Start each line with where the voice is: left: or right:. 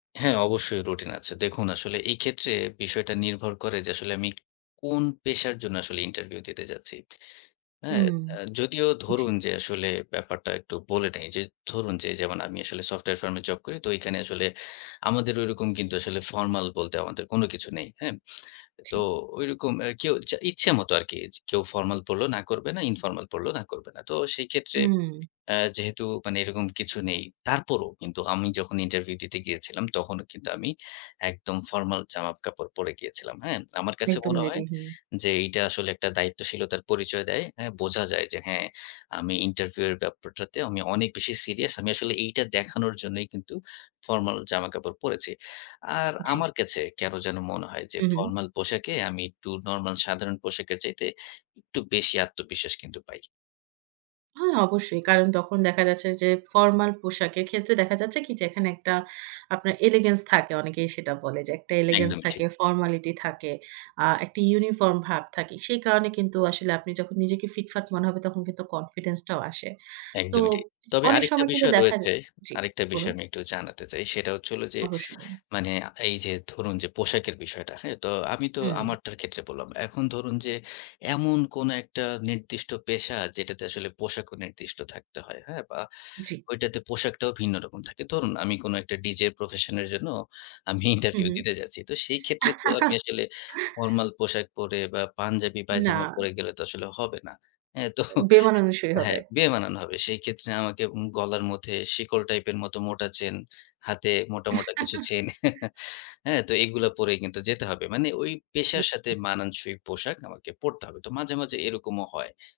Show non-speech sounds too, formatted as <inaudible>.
left: হ্যাঁ, অবশ্যই রুটিন আছে। দেখুন আসলে এই ক্ষেত্রে বিষয়টা নির্ভর করে যে আসলে আমি কোন পেশার জন্য আসলে ইন্টারভিউ দিতে যাচ্ছি। হ্যাঁ?
right: হুম,
left: অ্যা যদিও
right: জি।
left: ধরুন যে আসলে ব্যাপারটা একটু বলে নেই। যে ধরুন যে যেমন আমি আসলে সফটওয়্যার ফার্মে জব করি তো এখানে আসলে আমাদের ওইরকম কিন্তু আসলে ফরমাল বলতে আমাদের কোন কিছু নেই। হ্যাঁ? তো
right: জি।
left: ঐরকম এ কেউ ইচ্ছে মত আরকি। যে কেউ ফরমাল পড়লেও না করবে না, ইনফরমাল পড়লে না করবে না। তো সেই ক্ষেত্রে
right: হুম।
left: অ্যা যেহেতু মানে এরকম কিছু নেই। তারপরও কিন্তু আমি যখন ইন্টারভিউ দিতে গিয়েছিলাম তখনও কিন্তু আমি একদম ফরমাল জামা-কাপড় পড়ে গিয়েছিলাম। হ্যাঁ? আমার কাছে
right: একদম
left: মনে
right: রেডি,
left: হয়
right: হুম।
left: যে এইটা আসলে একটা দায়িত্বশীলতার পরিচয় দেয়। হ্যাঁ? বোঝা যায় যে হ্যাঁ, আমি ইন্টারভিউ এর ব্যাপারটাতে আমি অনেক বেশি সিরিয়াস। আমি আসলে এইটা দেখানোর জন্যই কিন্তু ফরমাল জামাকাপড় পড়েছি। আর
right: জি।
left: আমার কাছে কেনো যেন মনে হয় যে,
right: হুম, হুম।
left: ফরমাল পোশাকে আমি একটু নরমাল, সাধারণ পোশাকের চাইতে একটু বেশি আত্মবিশ্বাস কিন্তু পাই।
right: হ্যাঁ, অবশ্যই। কারণ তখন দেখা যাচ্ছে যে ফরমাল পোশাকের ক্ষেত্রে দেখা যাচ্ছে কি? যে এখানে একটা আপনার এলিগেন্স থাকে অনেকেই সেটা বলে যে একটা এলিগেন্স
left: একদম ঠিক।
right: থাকে, ফর্মালিটি থাকে, আ একটা ইউনিফর্ম ভাব থাকে। সেই কারণে কিন্তু আসলে আপনি যখন নিজেকে ফিটফাট মনে হবে তখন কিন্তু কনফিডেন্সটাও আসে। তো
left: একদমই ঠিক। তবে
right: অনেক
left: আরেকটা
right: সময় কিন্তু
left: বিষয়
right: দেখা
left: রয়েছে।
right: যায় জি,
left: আরেকটা বিষয়
right: বলুন।
left: আমি একটু জানাতে চাই। সেটা হচ্ছে হলো যে
right: অবশ্যই।
left: মানে এই যে ধরুন যে পোশাকের বিষয়টা, হ্যাঁ? তো আমি তো
right: হুম।
left: আমারটার ক্ষেত্রে বললাম। এখন ধরুন যে এমন কোনো একটা নির্দিষ্ট পেশা যেটাতে আসলে পোশাকও নির্দিষ্ট থাকতে হয়। হ্যাঁ? বা
right: জি।
left: ওইটাতে পোশাকটাও ভিন্ন রকম থাকে। ধরুন আমি কোন একটা ডিজে প্রফেশনের জন্য আমি
right: হুম,
left: ইন্টারভিউ
right: হুম।
left: দিতে যাচ্ছি। তো সেই ক্ষেত্রে তো আমি আসলে
right: <giggles>
left: নরমাল পোশাক পরে বা পাঞ্জাবি পায়জামা
right: না।
left: পরে গেলে তো আসলে হবে না। হ্যাঁ? তো
right: বেমানানসই
left: হ্যাঁ,
right: হবে।
left: বেমানান হবে। সেক্ষেত্রে আমাকে উম গলার মধ্যে শিকল টাইপের মতো মোটা চেইন, হাতে মোটা, মোটা কিছু চেইন
right: <chuckles>
left: <chuckles> হ্যাঁ? তো এগুলো পড়ে কিন্তু যেতে হবে। মানে ওই পেশার সাথে
right: <unintelligible>
left: মানানসই পোশাক আমাকে পড়তে হবে। তো মাঝে, মাঝে এরকমও হয়।